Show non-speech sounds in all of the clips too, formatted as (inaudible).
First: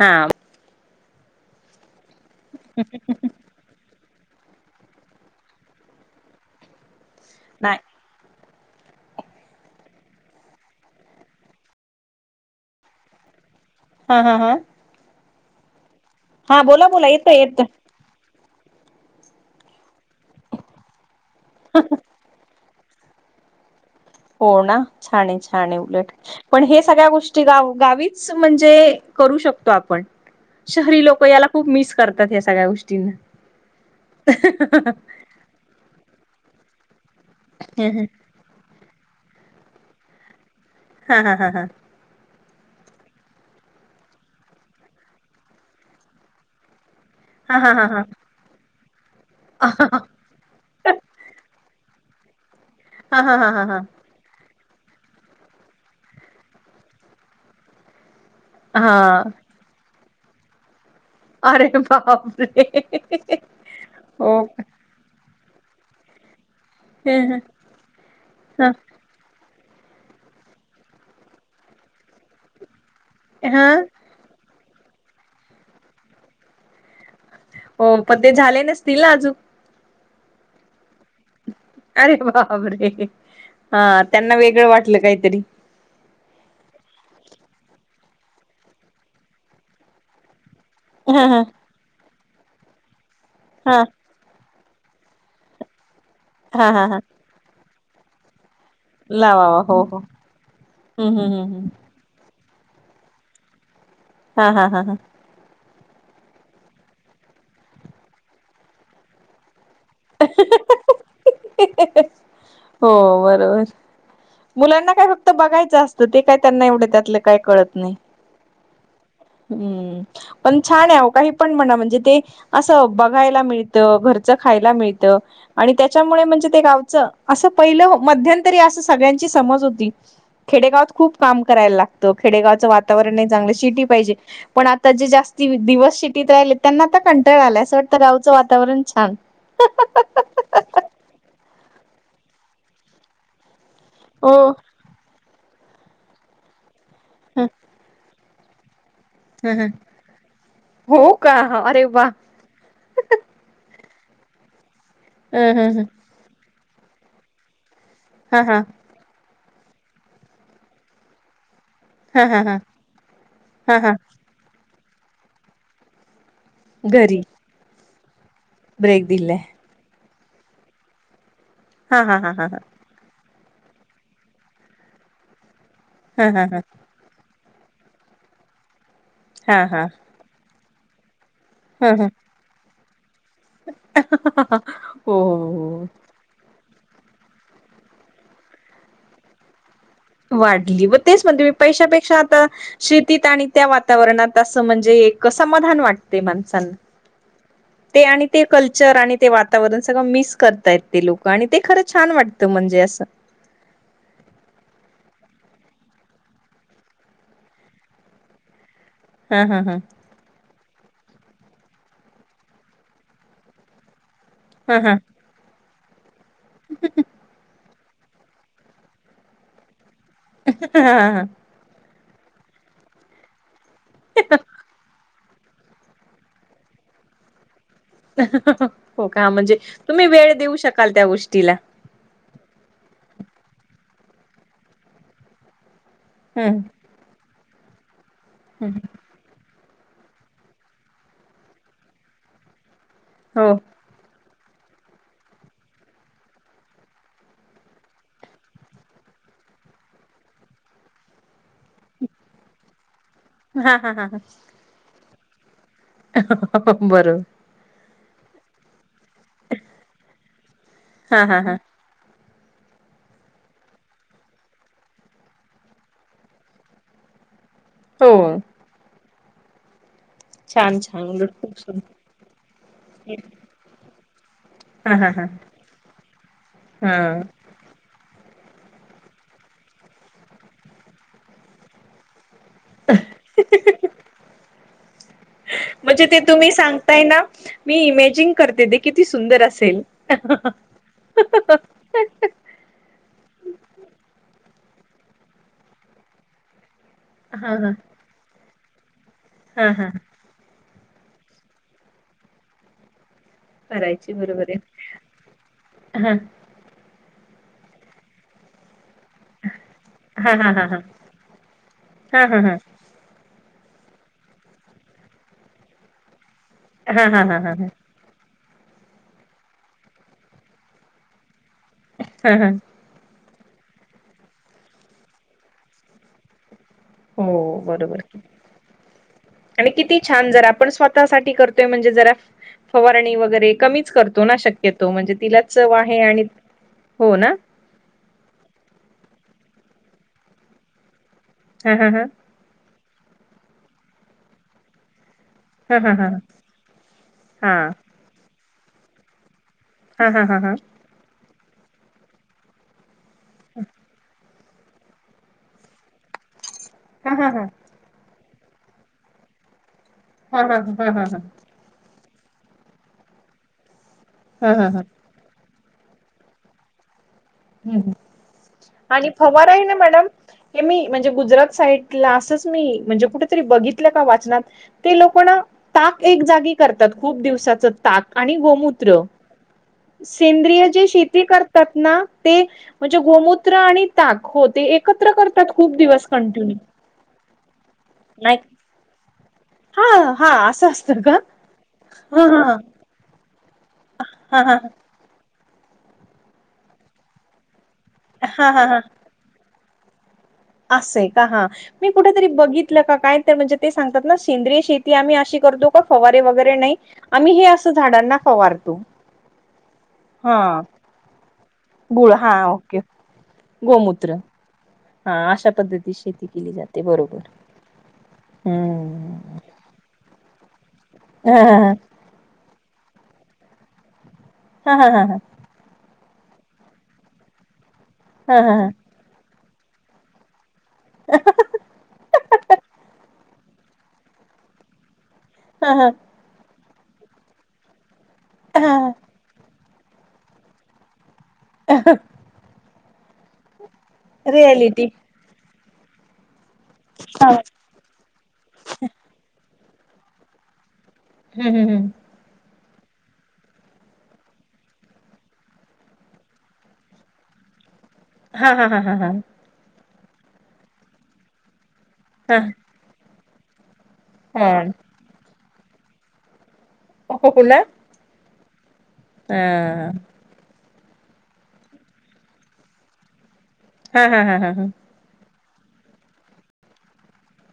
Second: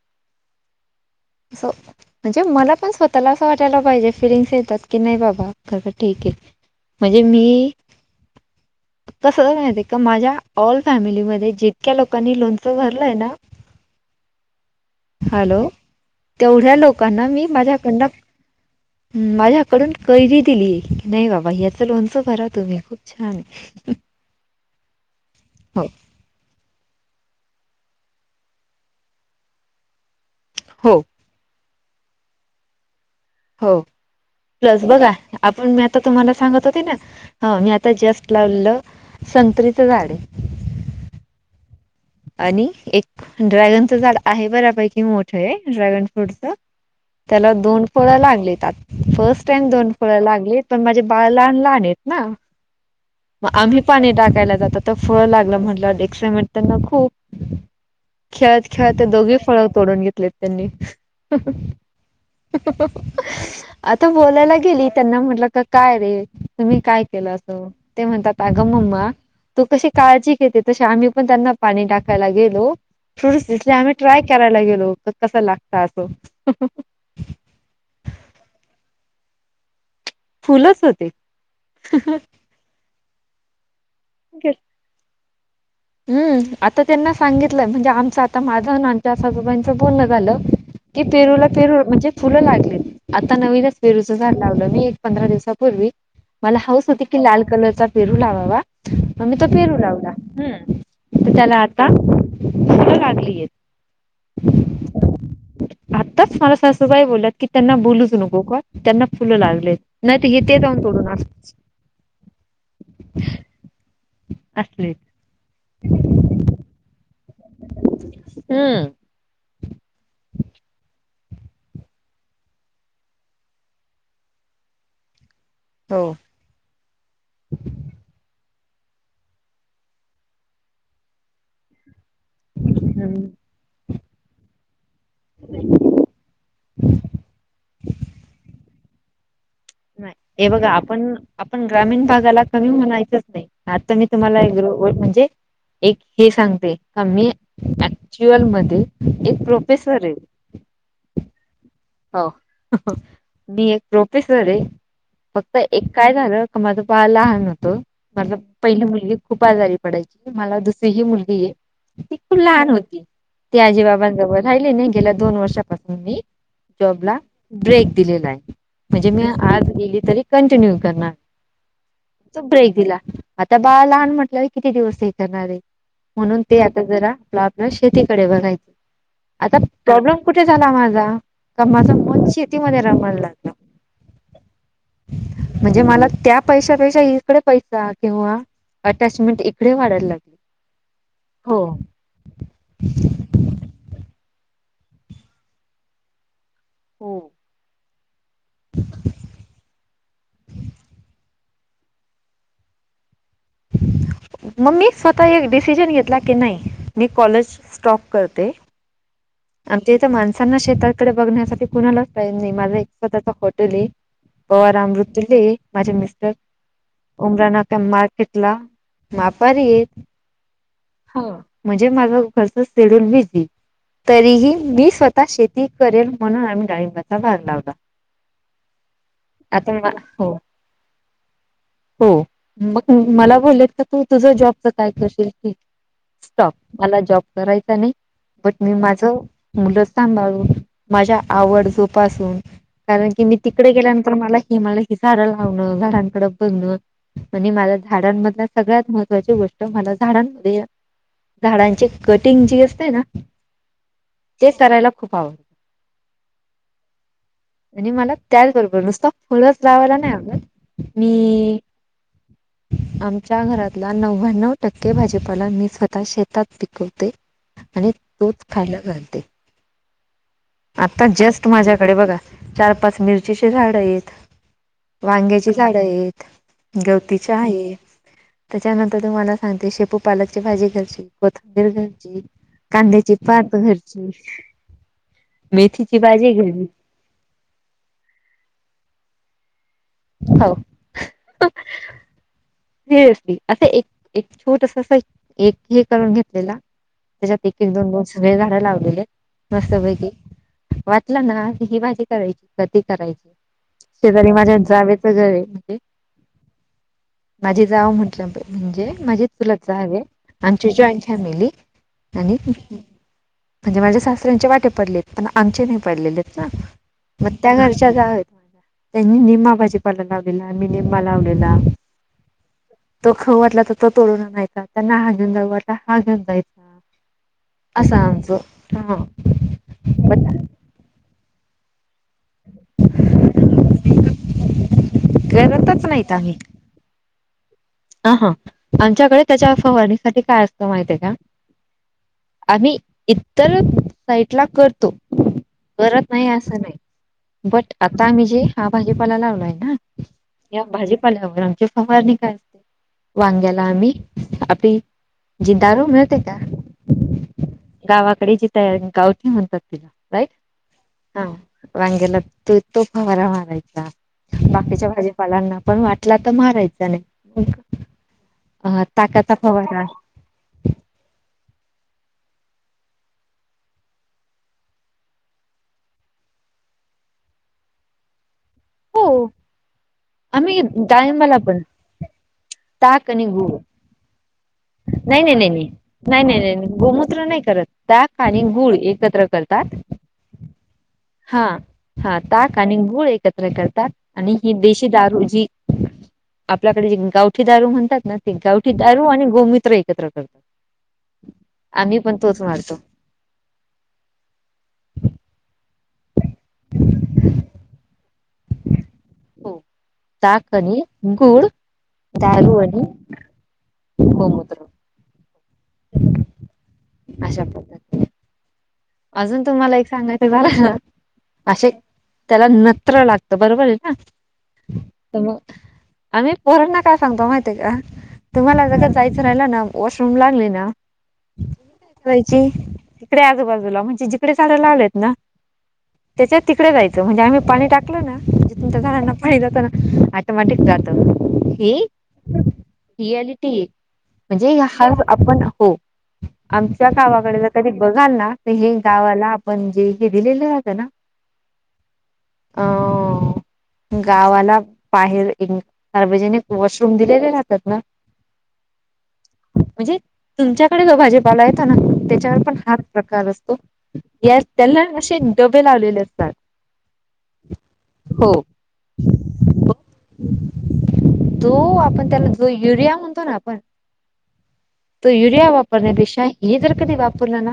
हा अस म्हणजे मला पण स्वतःला असं वाटायला पाहिजे फिलिंग्स येतात की नाही बाबा खरं ठीक आहे म्हणजे मी नाही कस माहि आहे का माझ्या ऑल फॅमिलीमध्येध्ये जितक्या लोकांनी लोनचं भरलंय ना हा हा हा हॅलो हा तेवढ्या बोला बोला लोकांना येतं मी येतं माझ्याकडन ह माझ्याकडून कैदी दिली की नाही बाबा याचं लोनच भरा तुम्ही खूप प्छाम हो ना छान छान उलट पण हे सगळ्या गोष्टी गा म्हणजे कर शकतो आपण हो शहरी लोक याप मि करतात या सगळ्या गोष्टींना हो प्लस बघा आपण मी आता तुम्हाला सांगत होते ना मी आता जस्ट लावलेलं संत्रीचं झाडे. हा हा हा हा. आणि एक ड्रॅगनचं झाड आहे बऱ्यापैकी मोठ आहे. ड्रॅगन फ्रूटचं. त्याला हा दोन हा हा फळं लागली आत. फर्स्ट टाइम हा हा दोन फळं लागलीत. पण माझे बाळ लहान लहान आहेत ना? हा मग हा हा आम्ही पाणी टाकायला जातो - तर फळ लागलं म्हटल्यावर एक्सायमेन्ट त्यांना खूप. खेळत खेळत हा दोघे - फळ तोडून घेतलेत त्यांनी. अरे बापरे आता हो बोलायला गेली त्यांना म्हटलं- काय रे? तुम्ही काय केलं असं? ते म्हणतात अगं मम्मा- तू कशी काळजी घेते तसे आम्ही पण त्यांना पाणी टाकायला गेलो. थोडेच हा दिसले आम्ही- ट्राय करायला गेलो. ते कस लागत असं- हो. पण ते झाले नसतील ना अजून? फुलच ए ते. अरे बापरे! हा. त्यांना वेगळं वाटलं काहीतरी. हम्म. आता त्यांना सांगितलं. म्हणजे आमचं आता माझं अन आमच्या सासूबाईचं बोलण झालं- की हा हा पेरूला पेरू म्हणजे फुलं लागले. आता नवीनच हा पेरू- झाड लावल मी, एक पंधरा दिवसापूर्वी. मला हा हौस हा हा होती की लाल कलरचा पेरू लावावा. म मी तो लावावा पेरू हो हो लावला. हं. हम्म हम्म हम्म त्याला हम्म. आता फुल लागलीयेत. हा हा हा हां. आत्ताच मला सासूबाई बोलल्यात की, त्यांना बोलूच नको का त्यांना फुलं लागलियेत. नाही त हे ते जाऊन तोडून अस- हो. बरोबर. असले मुलांना काय फक्त- क्त बघायचं असतं. ते काय त्यांना एवढं त्यातलं काही कळत नाही. हम्म हम्म. पण छान आहे अहो, काही पण म्हणा म्हणजे ते- असं बघायला मिळतं. घरचं खायला मिळतं. आणि हो त्याच्यामुळे म्हणजे ते गाव- च. असं पहिलं मध्यंतरी असं सगळ्यांची समज होती- खेडेगावात खूप काम करायला लागतं. खेडेगावचं वातावरण हम्म. नाही चांगलं. सिटी पाहिजे. पण आता जे जास्ती दिवस सिटीत राहिले त्यांना आता कंटाळा आलाय. असं वाटतं गावचं वातावरण छान. नाही. हे बघा आपण, आपण ग्रामीण भागाला कमी म्हणायचंच नाही. आता मी तुम्हाला हो एक म्हणजे, एक हे सांगते का मी- हा चुएल मध्ये एक हा हा. प्रोफेसर आहे. हो का? अरे व्वा! हो मी एक प्रोफेसर आहे. अ फक्त ह ह एक काळ - झालं. का माझं बाळ लहान होत. माझं हा हा पहिली मुलगी- खूप आजारी पडायची. मला दुसरीही मुलगी आहे. ती हा खूप हा हा लहान होती. ती हा हा आजीबाबांजवळ राहिली. नाही गेल्या दोन वर्षापासून मी- जॉबला घरी ब्रेक दिलेला आहे. ब्रेक म्हणजे मी दिलाय आज- गेली तरी कंटिन्यू करणार. हा हा हा तो हा हा ब्रेक दिला. आता बाळ लहान म्हटल्यावर किती दिवस हे करणार आहे? हा म्हणून हा ते आता जरा आपला- शेतीकडे बघायच. आता हा हा प्रॉब्लेम कुठे झाला माझा? का माझं मुली - शेतीमध्ये रमायला - होहो. पैसा, पैसा इकडे पैसा तेव्हा अटॅचमेंट इकडे वाढायला लागली. वाढली. म तेच म्हणते मी. हो. पैशापेक्षा आता शेतीत आणि- त्या वातावरणात असं म्हणजे, एक समाधान वाटते माणसांना. हो. ते आणि ते कल्चर आणि ते वातावरण सगळं मिस करतायेत ते लोक. आणि ते खरंच- छान वाटतं म्हणजे असं. मग मी स्वतः एक डिसिजन घेतला. की नाही मी कॉलेज स्टॉप करते- हा हा हा आमच्या इथे माणसांना शेताकडे बघण्यासाठी कुणालाच पा नाही माझा एक स्वतःचचा हॉटेल आहे. बआ हा अमरुद्दुल्ली माझे मिस्टर उमराना. त्या मार्केटला मापारी येत. हा हा. म्हणजे माझ घरस शड्यूल बिझी तरीही मी स्वतः शेती करेल म्हणून आम्ही डाळिंबाचा भाग लावला. हो का म्हणजे आता म तुम्ही हो वेळ देऊ शकाल त्या गोष्टीला हो मग मला बोलत तर तू तुझं जॉबच काय करशील. स्टॉप हम्म मला जॉब करायचा नाही. बट मी हम्म. माझ मुलंथांभाळून माझ्या आवड जोपासून कारण की मी हो तिकडे गेल्यानंतर मला कि मला ही झाडं लावणं घरांकडं बनण. आणि मझला झाडांमधल्या सगळ्यात महत्त्वाची गोष्ट मला झाडांमध्ये. झाडांची कटिंग जी असते ना. हा हा हा हा. ते करायला खूप आवडतं. बरोबर. आणि मला त्याचबरोबर नुसत फळच लावायला नाही आडत हा हा हा मी (inaudible) आमच्या घरातला नव्याण्णव टक्के भाजीपाला मी स्वतः शेतात पिकवते. आणि. हो. फायला घते. छान छान आता उलट जस्ट खूप सुंदर माझ्याकडे बघा चार पाच मिरचीचे झाड आहेत. हा हा हा वांग्याची झाड आहेत हा गवतीच्या आहेत. त्याच्यानंतर तुम्हाला सांगते शेपू पालकची भाजी घरची कोथंबीर घरची. कांद्याची पाात घरची. मेथीची म्हणजे ते भाजी तुम्ही घरी सांग. तय ना मी इमेजिन करते दे किती सुंदर असेल. हो सिरियसली असं एक छोट अस एक हे करून घेतलेला. त्याच्यात हा एक हा एक दोन दोन सगळे झाडं लावलेले हा मस्त हा पैकी वाटलं ना ही भाजी करायची कधी करायची. करायची शेजारी बरोबर माझ्यात जावेच घर आहे म्हणजे. आहे हा. माझी जाव म्हटलं म्हणजे माझी. सुल हवे हा हा हा आमची हा जॉईंट फॅमिली हा आणि हा हा म्हणजे माझ्या सासऱ्यांचे वाटे पडलेत पण आमचे नाही पडलेले आहेत ना. हा हा मग हा त्या हा घरच्या जाव त माझ्या. त्यांनी निम्मा भाजीपाल लावलेला मी निमबा लावलेला. हा हा. तो ख वाटला तर तो तोडणार नाही का त्यांना हा घेऊन जा वाटला हा घेऊन जायचा. हो असं बरोबर आमचं हा आणि किती छान जरा आपण स्वतः ोय म्हणे ज फवारणी वरे कच करतो ना शकतो म्हण तिला चव करतच आहे आणि हो ना. हा हा आमच्याकडे त्याच्या फवारणीसाठी काय असतं माहिती आहेय का. हा हा हम. आम्ही इतर साईट ला करतो. हा हा हा करत नाही असं नाही हा बट. आता आम्ही जे हा भाजीपाला लावलोय ना हा हा हा हा हा हा या भाजीपाल्यावर आमचे फवार नि काा वांग्याला आम्ही आपली जिंदारो मिळत आहे का. हा हा हा. गावाकडे जी तयारी गावठी म्हणतात तिला राईट हा वांगेला त तोफवारा मारायचा हा हा बाकीच्या भाज्या लांना पण वाटला तर मारायचा नाही मग ह् अ, आणि ताकाचा फवार आहे ना फवारा मॅडम हे मी म्हणजे गुजरात साईट ला असंच मी म्हणजे कुठेतरी बघितलं का वाचनात ते लोकना ताक एक जागी करतात खूप दिवसाच ताक आणि गोमूत ्र हो आम्ही सेंद्रिय जे शेती डाळिंबाला पण करतात ना ते म्हणजे ताक आणि गोमूत्र गुळ आणि ताक हो ते एकत्र नाही नाही नाही करतात नाही खूप दिवस नाही नाही नाही कंटिन्यू नाही गोमूत्र नाही करत ताक नाही आणि गुळ एकत्र करते हा हा असं असतं का हा हा ताक आणि गूळ एकत्र करतात आणि हा ही हा देशी दारू जी आपल्याकडे जे गावठी दारू म्हणतात हा हा गावठी दारू आणि गोमित्र एकत्र कर तत असंयका हा मी कुठ तरी तोच मारतो बघितलं का काय म्हणजे ते सांगतात ना सेंद्रय शेती आम्ही अशी करतो. (inaudible) हो ताक आणि गुळ गूळ हा दारू ओके आणि गोमूत्र गोमूत्र हा अशा पद्धती शेती केली जाते बरोबर अशा पद्धती हम्म अजून तुम्हाला एक सांगायचं झालं असे हा त्याला नत्र लागत बरोबर आहे ना. हा हा हा हा. तर आम्ही पोरंना काय सांगतो माहिती आहे का हा हा हा तुम्हाला गटात जायचं राहिला ना वॉशरूम लागले नाय की तिकडे आजूबाजू ला म्हणजे जिकडे काड्या लावल्या आहेतना. हा हा. त्याच्या तिकडे जायचं म्हणजे आम्ही पाणी टाकलं हा ना हा झाडांना पाणी जातना. टमाटित जात रियालिटी म्हणजे रियालिटी हव आपण हो आमच्या हा गावाकडे कधी बघाल ना तर हे गावाला आपण जे हे दिलेलं राहतं ना हम्म, हम्म, हम्म. ह. गावाला बाहेर एक सार्वजनिक वॉशरूम दिलेले राहतातना. हा हा हा हा हां. म्हणजे तुमच्याकडे भाजीपाला येतोना त्याच्यावर पण हा प्रकार असतो. हा त्यांना असे डबे लावलेले असतात. हो न.. हो.. ह.. तो आपण त्याला जो युरिया म्हणतो ना आपण हा हा हा हा हा. त युरिया वापरण्यापेक्षा हे जर कधी वापरलं ना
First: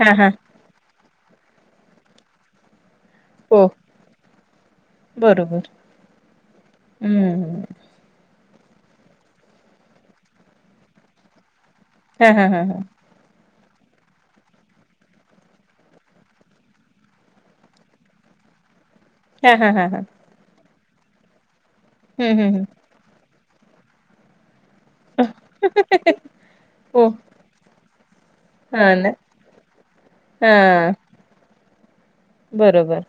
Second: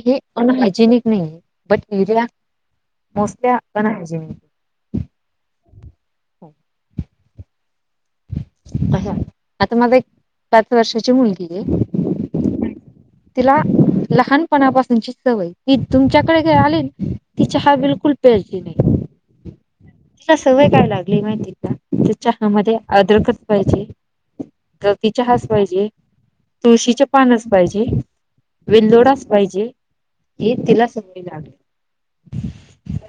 हा हा हा अनहायजेनिक नाही बट युरिया मोस्टली हो अपर हाॅजेनिक. बरोबर हम्म. आता माझ एक पाच वर्षाची मुलगी आहे हा हा हा हां. तिला लहानपणापासूनची सवय ती तुमच्याकडे जर आली ती चहा बिलकुल प्यायची नाही. हा हा हा हां. तिला सवय काय लागली माहिती कात हम्म हम्म हम्म चहामध्ये आदरकच पाहिजे. गवती चहाच पाहिजे. तुळशीचे हो पानच पाहिजे, हा ना वेलदोडाच पाहिजे हे तिला हा सवय लागले बरोबर.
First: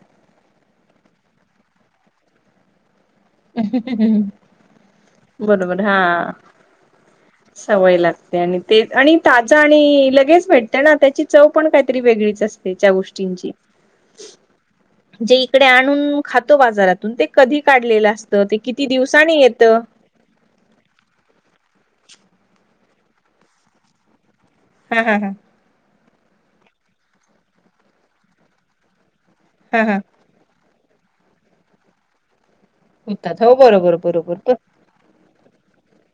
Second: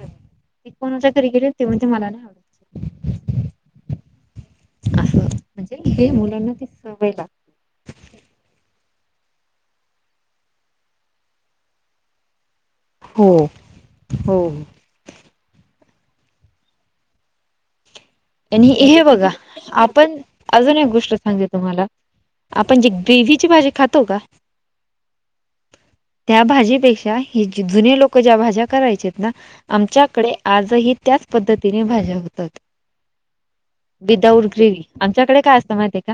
ती कोणाच्या घरी गेली की... ती म्हणते मला नाई आवडत असं म्हणजे बरोबर हा हे मुलांना ती सवय लागते. सवय लागते आणि ते... आणि ताजा... आणि लगेच भेटते ना... त्याची चव पण काहीतरी वेगळीच असते तिच्या हो. गोष्टींची हो जे इकडे आणून खातो बाजारातून.. ते कधी काढलेलं असतं ते आणि किती हे बघा दिवसानी येतं आपण अजून एक गोष्ट सांगते तुम्हाला आपण जी ग्रेव्हीची भाजी खातो का हा हा.. हा त्या भाजीपेक्षा हे जुने लोकं... ज्या भाज्या करायचे ना... हा हा आमच्याकडे आजही त्याच पद्धतीने भाज्या होतात होतात... हो बरोबर बरोबर विदाउट प ग्रेवी... आमच्याकडे काय असतं माहितीए का?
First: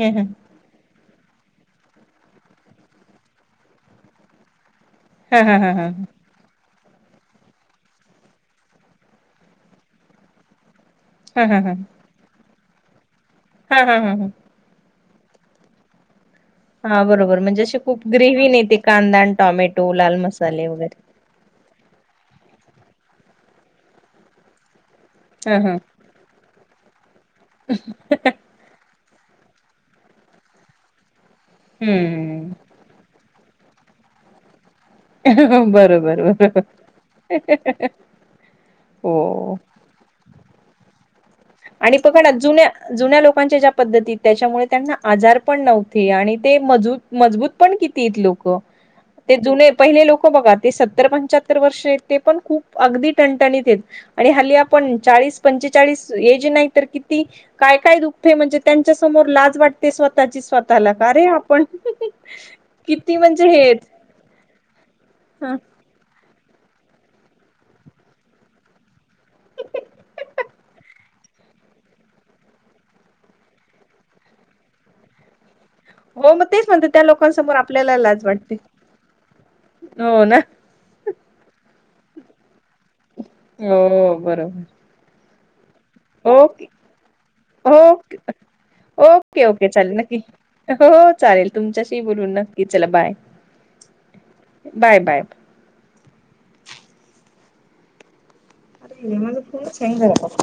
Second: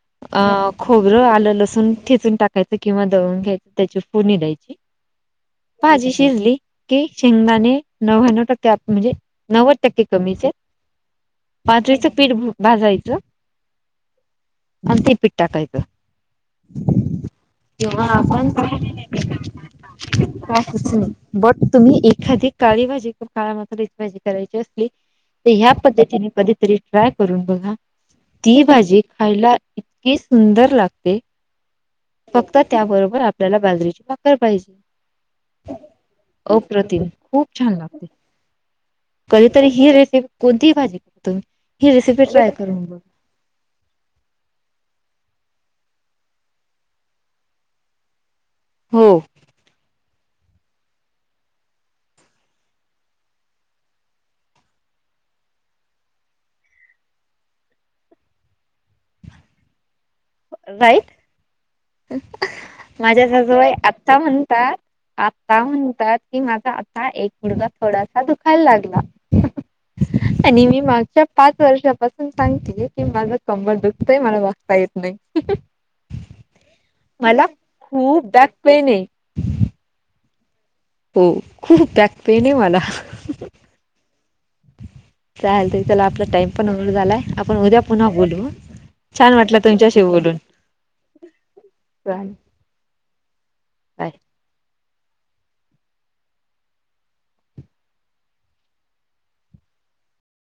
हं अ खोबरं, आलं, लसून ठेचून टाकायचं किंवा दळून घ्यायचं... त्याची फोडनी द्यायची हा हा हा हा भाजी शिजली की शेंगदाणे नव्याण्णव टक्के... म्हणजे नव्वद टक्के कमीच हेत हा हा बाजरीचं पीठ भाजायचं हाहा... हा हां अन ते पिठ टाकयचं हा बरोबर... म्हणजे, अशी खूप ग्रेवी आपण नाई... ते कांदा काहीच आणि टॉमॅटो... लाल मसाले वगैरे नाही बट तुम्ही एखादी काळी भाजी... काळ्या मसाल्याची भाजी करायची असली तर हा ह्या हा पद्धतीने... कधीतरी ट्राय करून बघा... ती भाजी खायला इतकी की सुंदर लागते हूं फक्त त्याबरोबर आपल्याला बाजरीची भाकर पाहिजे बरोबर बरोबर अप्रतिम खूप छान लागते हो कधीतरी हि रेसिपी... कोणतीही भाजी तुम्ही ही आणि पघा रेसिपी ना ट्राय जुन्या... करून बघा जुन्या... लोकांच्या ज्या पद्धतीत... त्याच्यामुळे, त्यांना आजार पण नव्हते... आणि ते मजूत... मजबूत पण कितीत लोकं हो ते जुने... पहिले लोकं बघा... ते सत्तर पंच्याहत्तर वर्ष हेत... ते पण खूप अगदी टणटणीत हेत आणि हल्ली आपण चाळीस पंचेचाळीस एज नाही तर किती... काय काय दुखतंय... म्हणजे त्यांच्या समोर लाज वाट ते स्वतःची... स्वतःला.... राईस का रे आपण किती माझ्या म्हणजे सासूबाई हे आत्ता म्हणतात... आत्ता म्हणतात... की माझा आता.. एक गुढगा थोडासा दुखायला लागला आणि मी मागच्या पाच वर्षापासून सांगतेय... की माझं कंबर दुखतंय.. मला बसता येत नाई नाई... हू हू हो मग तेच म्हणते... त्या लोकांसमोर... आपल्याला लाज खूप बॅक वाटते... पेन आहे हो ना हो... खूप बॅकपेन ए मला हो बरोबर चालतंय... चला आपला टाइम ओके पण होल्ड झालाय... आपण उद्या पुन्हा ओके बोलू हं ओके ओके... चालेल... नक्की... हो चालेल... तुमच्याशी चालेल बोलून न क्की... चला बाय.. बाय बाय बाय आता म्हणजे माझा फोनच हँग झाला, कसं काय?